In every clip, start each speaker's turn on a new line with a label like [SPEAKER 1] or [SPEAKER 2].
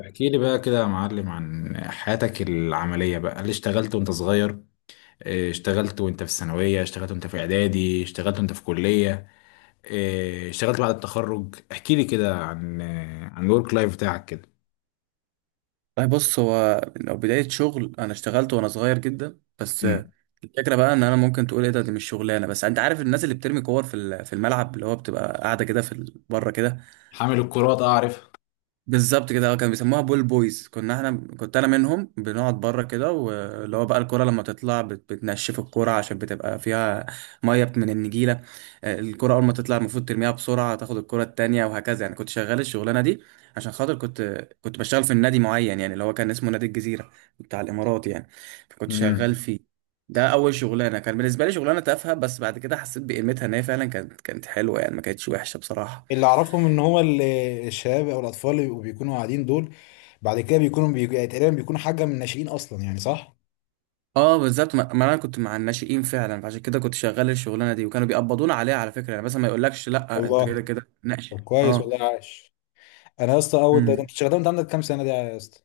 [SPEAKER 1] احكي لي بقى كده يا معلم، عن حياتك العملية بقى، اللي اشتغلت وانت صغير. إيه، اشتغلت وانت في الثانوية، اشتغلت وانت في اعدادي، اشتغلت وانت في كلية. إيه، اشتغلت بعد التخرج، احكي لي كده عن الورك لايف بتاعك كده.
[SPEAKER 2] طيب بص، هو لو بداية شغل أنا اشتغلت وأنا صغير جدا. بس
[SPEAKER 1] مم.
[SPEAKER 2] الفكرة بقى إن أنا ممكن تقول إيه ده، دي مش شغلانة. بس أنت عارف الناس اللي بترمي كور في في الملعب، اللي هو بتبقى قاعدة كده في بره كده.
[SPEAKER 1] حامل الكرات، اعرف.
[SPEAKER 2] بالظبط كده، اه، كانوا بيسموها بول بويز. كنا احنا، كنت انا منهم، بنقعد بره كده، واللي هو بقى الكرة لما تطلع بتنشف الكرة عشان بتبقى فيها ميه من النجيله. الكرة اول ما تطلع المفروض ترميها بسرعه، تاخد الكرة التانية، وهكذا يعني. كنت شغال الشغلانه دي عشان خاطر كنت بشتغل في النادي معين، يعني اللي هو كان اسمه نادي الجزيره بتاع الامارات يعني. فكنت شغال
[SPEAKER 1] مم.
[SPEAKER 2] فيه. ده اول شغلانه، كان بالنسبه لي شغلانه تافهه، بس بعد كده حسيت بقيمتها، ان هي فعلا كانت حلوه يعني، ما كانتش وحشه بصراحه.
[SPEAKER 1] اللي اعرفهم ان هو الشباب او الاطفال اللي بيكونوا قاعدين دول، بعد كده بيكونوا يعني تقريبا بيكونوا حاجه من الناشئين اصلا، يعني صح؟
[SPEAKER 2] اه بالظبط. ما انا كنت مع الناشئين فعلا، فعشان كده كنت شغال الشغلانه دي، وكانوا بيقبضونا عليها على فكره يعني. بس ما يقولكش لا، انت
[SPEAKER 1] الله.
[SPEAKER 2] كده كده ناشئ.
[SPEAKER 1] طب، كويس
[SPEAKER 2] اه.
[SPEAKER 1] والله، عاش. انا يا اسطى، اول ده انت
[SPEAKER 2] امم
[SPEAKER 1] اشتغلت وانت عندك كام سنه ده يا اسطى؟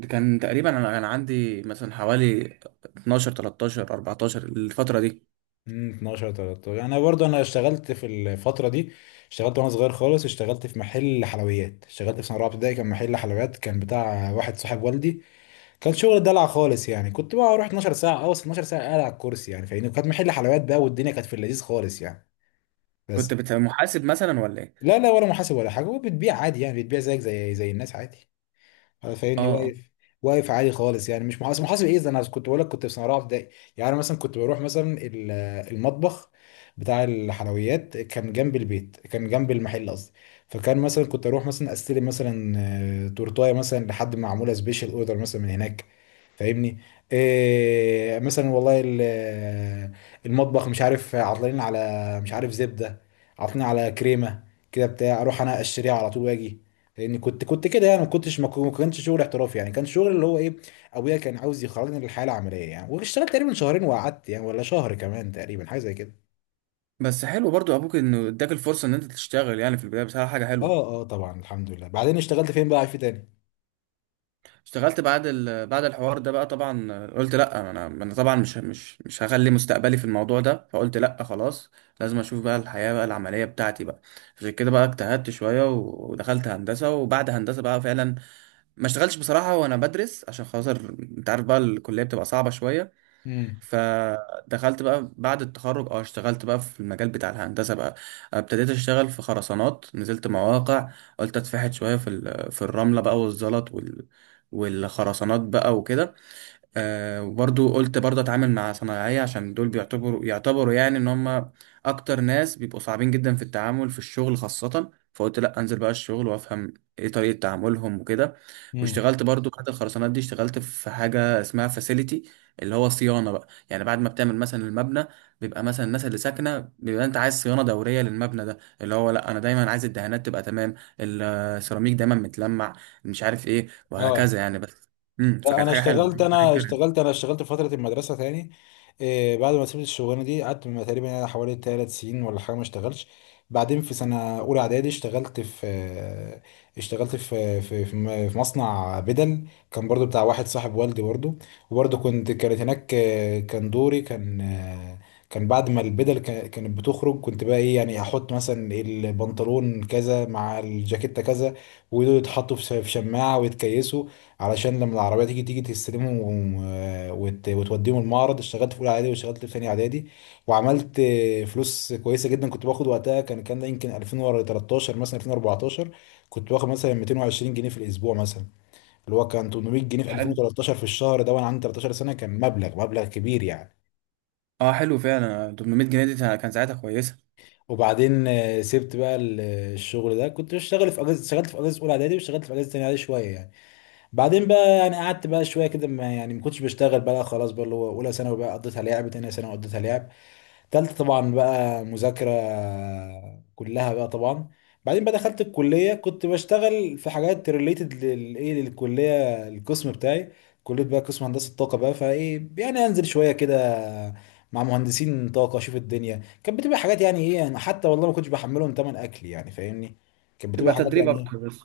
[SPEAKER 2] ده كان تقريبا انا كان عندي مثلا حوالي 12 13 14، الفتره دي.
[SPEAKER 1] 12 13، انا برضه اشتغلت في الفتره دي. اشتغلت وانا صغير خالص، اشتغلت في محل حلويات، اشتغلت في سنه رابعه ابتدائي، كان محل حلويات كان بتاع واحد صاحب والدي. كان شغل دلع خالص، يعني كنت بقى اروح 12 ساعه، اوصل 12 ساعه قاعد على الكرسي، يعني فاهمني، وكانت محل حلويات بقى، والدنيا كانت في اللذيذ خالص يعني. بس.
[SPEAKER 2] كنت محاسب مثلا ولا ايه؟
[SPEAKER 1] لا، لا، ولا محاسب ولا حاجه، وبتبيع عادي، يعني بتبيع زيك زي الناس، عادي.
[SPEAKER 2] اه
[SPEAKER 1] فاهمني، واقف. واقف عالي خالص، يعني مش محاسب، محاسب ايه ده؟ انا كنت بقول لك، كنت في سنه رابعه ابتدائي. يعني انا مثلا كنت بروح مثلا المطبخ بتاع الحلويات، كان جنب البيت كان جنب المحل قصدي. فكان مثلا كنت اروح مثلا استلم مثلا تورتايه مثلا، لحد ما معموله سبيشال اوردر مثلا من هناك. فاهمني؟ إيه مثلا والله المطبخ، مش عارف عطلانين على، مش عارف زبدة، عطلانين على كريمة، كده بتاع، اروح انا اشتريها على طول واجي. لان كنت كده يعني ما كنتش ما كو- ما كانش شغل احترافي، يعني كان شغل اللي هو ايه. ابويا كان عاوز يخرجني للحياة العملية يعني، واشتغلت تقريبا شهرين وقعدت يعني، ولا شهر كمان تقريبا حاجة زي كده.
[SPEAKER 2] بس حلو برضو ابوك، انه اداك الفرصه ان انت تشتغل يعني في البدايه، بصراحه حاجه حلوه.
[SPEAKER 1] اه، اه، طبعا الحمد لله. بعدين اشتغلت فين بقى في تاني؟
[SPEAKER 2] اشتغلت بعد بعد الحوار ده بقى. طبعا قلت لا، انا انا طبعا مش هخلي مستقبلي في الموضوع ده. فقلت لا خلاص، لازم اشوف بقى الحياة بقى العملية بتاعتي بقى. عشان كده بقى اجتهدت شوية ودخلت هندسة، وبعد هندسة بقى فعلا ما اشتغلتش بصراحة وانا بدرس، عشان خاطر انت عارف بقى الكلية بتبقى صعبة شوية.
[SPEAKER 1] امم.
[SPEAKER 2] فدخلت بقى بعد التخرج، اه، اشتغلت بقى في المجال بتاع الهندسة بقى. ابتديت اشتغل في خرسانات، نزلت مواقع، قلت اتفحت شوية في في الرملة بقى والزلط وال، والخرسانات بقى وكده. وبرضو قلت برضو اتعامل مع صنايعية، عشان دول بيعتبروا يعني ان هم اكتر ناس بيبقوا صعبين جدا في التعامل في الشغل خاصة. فقلت لا، انزل بقى الشغل، وافهم ايه طريقة تعاملهم وكده.
[SPEAKER 1] امم.
[SPEAKER 2] واشتغلت برضو بعد الخرسانات دي، اشتغلت في حاجة اسمها فاسيليتي، اللي هو صيانة بقى يعني. بعد ما بتعمل مثلا المبنى، بيبقى مثلا الناس اللي ساكنة، بيبقى انت عايز صيانة دورية للمبنى ده، اللي هو لا انا دايما عايز الدهانات تبقى تمام، السيراميك دايما متلمع، مش عارف ايه وهكذا
[SPEAKER 1] اه.
[SPEAKER 2] يعني. بس
[SPEAKER 1] لا،
[SPEAKER 2] فكانت
[SPEAKER 1] انا
[SPEAKER 2] حاجة حلوة.
[SPEAKER 1] اشتغلت
[SPEAKER 2] مية
[SPEAKER 1] انا
[SPEAKER 2] جنيه.
[SPEAKER 1] اشتغلت انا اشتغلت في فتره المدرسه تاني. إيه، بعد ما سبت الشغلانه دي قعدت تقريبا يعني حوالي 3 سنين ولا حاجه، ما اشتغلش. بعدين في سنه اولى اعدادي اشتغلت في آه، اشتغلت في في في م- في مصنع بدل، كان برضو بتاع واحد صاحب والدي برضو. وبرضو كانت هناك، كان دوري، كان كان بعد ما البدل كانت بتخرج، كنت بقى ايه يعني احط مثلا البنطلون كذا مع الجاكيتة كذا، ودول يتحطوا في شماعة ويتكيسوا، علشان لما العربية تيجي تستلمهم وتوديهم المعرض. اشتغلت في أولى إعدادي، واشتغلت في تانية إعدادي. وعملت فلوس كويسة جدا، كنت باخد وقتها، كان ده يمكن 2013 مثلا، 2014. كنت باخد مثلا 220 جنيه في الأسبوع مثلا، اللي هو كان 800 جنيه في
[SPEAKER 2] حلو.
[SPEAKER 1] 2013 في الشهر ده، وأنا عندي 13 سنة، كان مبلغ كبير يعني.
[SPEAKER 2] اه حلو فعلا، 800 جنيه دي كان ساعتها كويسه.
[SPEAKER 1] وبعدين سبت بقى الشغل ده، كنت بشتغل في أجازة، اشتغلت في أجازة أولى إعدادي واشتغلت في أجازة تانية إعدادي شوية يعني. بعدين بقى يعني قعدت بقى شويه كده، ما يعني ما كنتش بشتغل بقى خلاص. بقى اللي هو اولى ثانوي بقى قضيتها لعب، تانية ثانوي قضيتها لعب، تالتة طبعا بقى مذاكره كلها بقى طبعا. بعدين بقى دخلت الكليه، كنت بشتغل في حاجات ريليتد للكليه القسم بتاعي. كليه بقى قسم هندسه طاقه بقى، فايه يعني انزل شويه كده مع مهندسين طاقه، اشوف الدنيا كانت بتبقى حاجات يعني ايه، يعني حتى والله ما كنتش بحملهم تمن اكل يعني فاهمني. كانت
[SPEAKER 2] تبقى
[SPEAKER 1] بتبقى حاجات
[SPEAKER 2] تدريب
[SPEAKER 1] يعني ايه،
[SPEAKER 2] اكتر بس.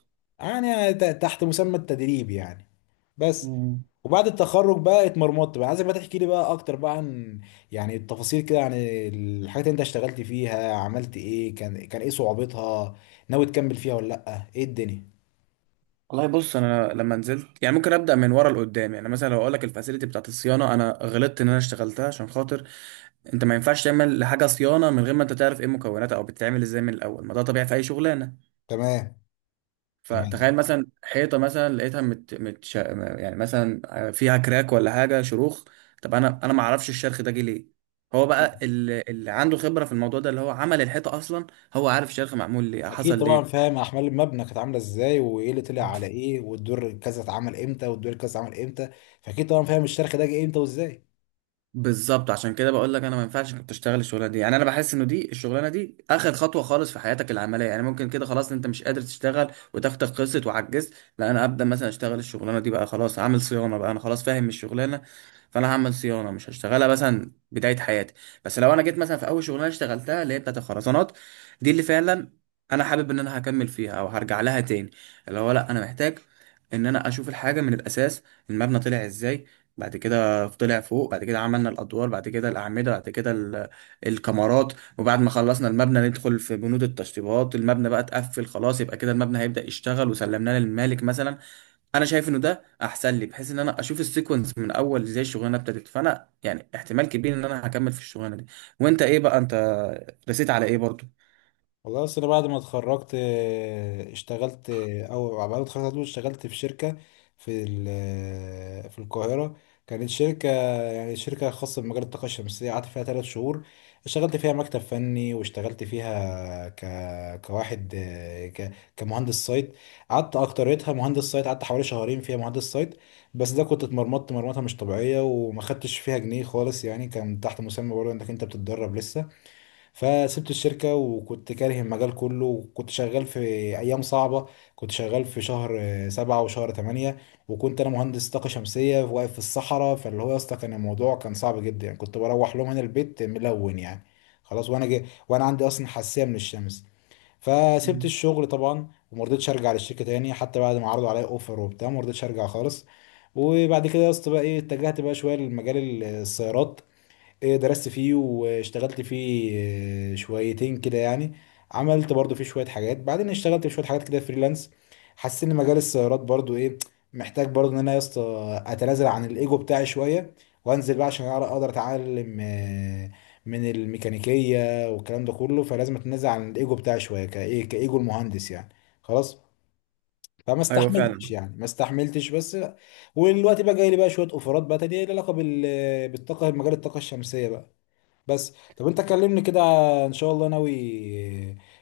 [SPEAKER 1] يعني تحت مسمى التدريب يعني. بس.
[SPEAKER 2] مم.
[SPEAKER 1] وبعد التخرج بقى اتمرمطت بقى. عايزك بقى تحكي لي بقى اكتر بقى عن يعني التفاصيل كده، عن الحاجات اللي انت اشتغلت فيها، عملت ايه، كان ايه صعوبتها، ناوي تكمل فيها ولا لا، ايه الدنيا؟
[SPEAKER 2] والله بص، انا لما نزلت يعني، ممكن ابدا من ورا لقدام يعني. مثلا لو اقول لك الفاسيلتي بتاعت الصيانه، انا غلطت ان انا اشتغلتها، عشان خاطر انت ما ينفعش تعمل لحاجه صيانه من غير ما انت تعرف ايه مكوناتها او بتتعمل ازاي من الاول، ما ده طبيعي في اي شغلانه.
[SPEAKER 1] تمام. تمام.
[SPEAKER 2] فتخيل مثلا حيطه مثلا لقيتها يعني مثلا فيها كراك ولا حاجه، شروخ. طب انا، ما اعرفش الشرخ ده جه ليه. هو بقى اللي عنده خبره في الموضوع ده، اللي هو عمل الحيطه اصلا، هو عارف الشرخ معمول ليه، حصل
[SPEAKER 1] اكيد طبعا.
[SPEAKER 2] ليه.
[SPEAKER 1] فاهم احمال المبنى كانت عامله ازاي، وايه اللي طلع على ايه، والدور كذا اتعمل امتى، والدور كذا اتعمل امتى، فاكيد طبعا فاهم الشرخ ده جه امتى وازاي.
[SPEAKER 2] بالظبط، عشان كده بقول لك انا ما ينفعش انك تشتغل الشغلانه دي يعني. انا بحس انه دي الشغلانه دي اخر خطوه خالص في حياتك العمليه يعني. ممكن كده خلاص انت مش قادر تشتغل، وتاخدك قصه وعجزت، لا انا ابدا مثلا اشتغل الشغلانه دي بقى. خلاص عامل صيانه بقى، انا خلاص فاهم الشغلانه، فانا هعمل صيانه، مش هشتغلها مثلا بدايه حياتي. بس لو انا جيت مثلا في اول شغلانه اشتغلتها، اللي هي بتاعت الخرسانات دي، اللي فعلا انا حابب ان انا هكمل فيها او هرجع لها تاني، اللي هو لا انا محتاج ان انا اشوف الحاجه من الاساس. المبنى طلع ازاي، بعد كده طلع فوق، بعد كده عملنا الادوار، بعد كده الاعمده، بعد كده الكمرات، وبعد ما خلصنا المبنى ندخل في بنود التشطيبات. المبنى بقى اتقفل خلاص، يبقى كده المبنى هيبدا يشتغل، وسلمناه للمالك مثلا. انا شايف انه ده احسن لي، بحيث ان انا اشوف السيكونس من اول ازاي الشغلانه ابتدت، فانا يعني احتمال كبير ان انا هكمل في الشغلانه دي. وانت ايه بقى؟ انت رسيت على ايه برضو؟
[SPEAKER 1] والله اصل، أنا بعد ما اتخرجت اشتغلت او بعد ما اتخرجت على طول اشتغلت في شركه في ال- آه، في القاهره. كانت شركه، يعني شركه خاصه بمجال الطاقه الشمسيه، قعدت فيها 3 شهور. اشتغلت فيها مكتب فني، واشتغلت فيها كواحد كمهندس سايت. قعدت اكتريتها مهندس سايت، قعدت حوالي شهرين فيها مهندس سايت. بس ده كنت اتمرمطت مرمطه مش طبيعيه، وما خدتش فيها جنيه خالص يعني، كان تحت مسمى برضه انك انت بتتدرب لسه. فسبت الشركة وكنت كاره المجال كله، وكنت شغال في أيام صعبة، كنت شغال في شهر 7 وشهر 8. وكنت أنا مهندس طاقة شمسية واقف في الصحراء، فاللي هو يا اسطى كان الموضوع كان صعب جدا يعني، كنت بروح لهم هنا البيت ملون يعني، خلاص، وأنا جي وأنا عندي أصلا حساسية من الشمس. فسبت
[SPEAKER 2] مم.
[SPEAKER 1] الشغل طبعا وما رضيتش أرجع للشركة تاني، حتى بعد ما عرضوا عليا أوفر وبتاع، ما رضيتش أرجع خالص. وبعد كده يا اسطى بقى ايه، اتجهت بقى شويه لمجال السيارات، ايه درست فيه واشتغلت فيه، إيه، شويتين كده يعني. عملت برضو فيه شوية حاجات، بعدين اشتغلت في شوية حاجات كده فريلانس. حسيت ان مجال السيارات برضو ايه، محتاج برضو ان انا يا اسطى اتنازل عن الايجو بتاعي شوية، وانزل بقى عشان اقدر اتعلم من الميكانيكية والكلام ده كله، فلازم اتنازل عن الايجو بتاعي شوية، كايجو المهندس يعني. خلاص. فما
[SPEAKER 2] ايوه فعلا.
[SPEAKER 1] استحملتش يعني، ما استحملتش بس. والوقت بقى جاي لي بقى شويه اوفرات بقى تانية ليها علاقه بالطاقه، مجال الطاقه الشمسيه بقى. بس طب، انت كلمني كده، ان شاء الله. ناوي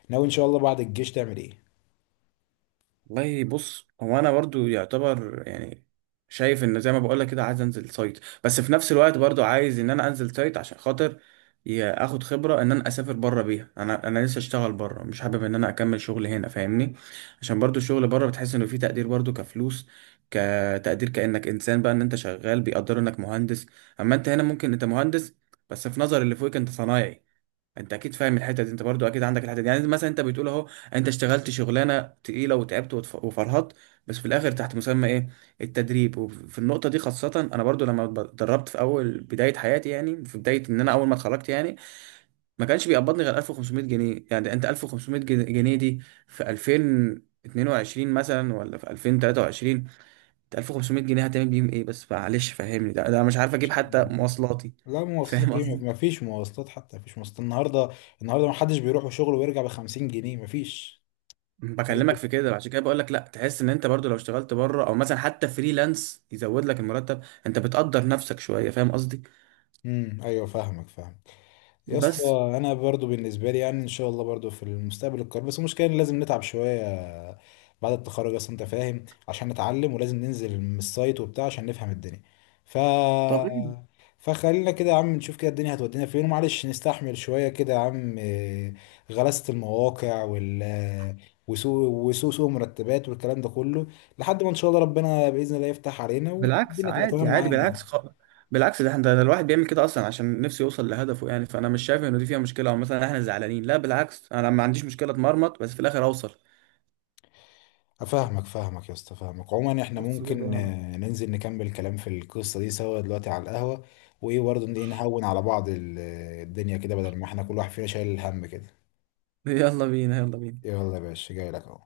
[SPEAKER 1] ناوي ان شاء الله، بعد الجيش تعمل ايه؟
[SPEAKER 2] والله بص، هو انا برضو يعتبر يعني شايف ان زي ما بقول لك كده، عايز انزل سايت. بس في نفس الوقت برضو عايز ان انا انزل سايت عشان خاطر اخد خبره ان انا اسافر بره بيها. انا لسه اشتغل بره، مش حابب ان انا اكمل شغل هنا، فاهمني؟ عشان برضو الشغل بره بتحس انه فيه تقدير، برضو كفلوس، كتقدير، كانك انسان بقى، ان انت شغال بيقدروا انك مهندس. اما انت هنا ممكن انت مهندس، بس في نظر اللي فوقك انت صنايعي. انت اكيد فاهم الحته دي، انت برضو اكيد عندك الحته دي يعني. مثلا انت بتقول اهو، انت اشتغلت شغلانه تقيله، وتعبت وفرهدت، بس في الاخر تحت مسمى ايه؟ التدريب. وفي النقطه دي خاصه، انا برضو لما اتدربت في اول بدايه حياتي، يعني في بدايه ان انا اول ما اتخرجت يعني، ما كانش بيقبضني غير 1500 جنيه يعني. انت 1500 جنيه دي في 2022 مثلا ولا في 2023، انت 1500 جنيه هتعمل بيهم ايه؟ بس معلش فهمني، ده انا مش عارف
[SPEAKER 1] ان
[SPEAKER 2] اجيب
[SPEAKER 1] شاء
[SPEAKER 2] حتى
[SPEAKER 1] الله.
[SPEAKER 2] مواصلاتي.
[SPEAKER 1] لا،
[SPEAKER 2] فاهم
[SPEAKER 1] مواصلاتك ايه؟
[SPEAKER 2] قصدي؟
[SPEAKER 1] مفيش مواصلات، حتى مفيش مواصلات النهارده. النهارده محدش بيروح شغله ويرجع ب 50 جنيه، مفيش. ناس
[SPEAKER 2] بكلمك
[SPEAKER 1] بت...
[SPEAKER 2] في كده عشان كده بقول لك لا، تحس ان انت برضو لو اشتغلت بره، او مثلا حتى فريلانس يزود لك المرتب، انت بتقدر نفسك شويه. فاهم قصدي؟
[SPEAKER 1] ايوه، فاهمك فاهمك يا اسطى.
[SPEAKER 2] بس
[SPEAKER 1] انا برضو بالنسبه لي يعني، ان شاء الله برضو في المستقبل القريب. بس المشكله إن لازم نتعب شويه، بعد التخرج اصلا انت فاهم، عشان نتعلم ولازم ننزل من السايت وبتاع عشان نفهم الدنيا. ف
[SPEAKER 2] طبيعي.
[SPEAKER 1] فخلينا كده يا عم نشوف كده الدنيا هتودينا فين، ومعلش نستحمل شويه كده يا عم، إيه، غلاسه المواقع وسوء وسوء سوء مرتبات والكلام ده كله، لحد ما ان شاء الله ربنا باذن الله يفتح علينا،
[SPEAKER 2] بالعكس
[SPEAKER 1] والدنيا تبقى تمام
[SPEAKER 2] عادي عادي.
[SPEAKER 1] معانا يعني.
[SPEAKER 2] بالعكس، ده احنا ده الواحد بيعمل كده اصلا عشان نفسه يوصل لهدفه يعني. فانا مش شايف انه دي فيها مشكله، او مثلا احنا زعلانين، لا بالعكس، انا ما عنديش مشكله اتمرمط بس في الاخر اوصل.
[SPEAKER 1] فاهمك يا اسطى فاهمك. عموما احنا
[SPEAKER 2] بص كده
[SPEAKER 1] ممكن
[SPEAKER 2] يعني.
[SPEAKER 1] ننزل نكمل كلام في القصه دي سوا دلوقتي على القهوه، وايه برضه، نهون على بعض الدنيا كده، بدل ما احنا كل واحد فينا شايل الهم كده.
[SPEAKER 2] يلا بينا، يلا بينا.
[SPEAKER 1] يلا يا باشا، جاي لك اهو.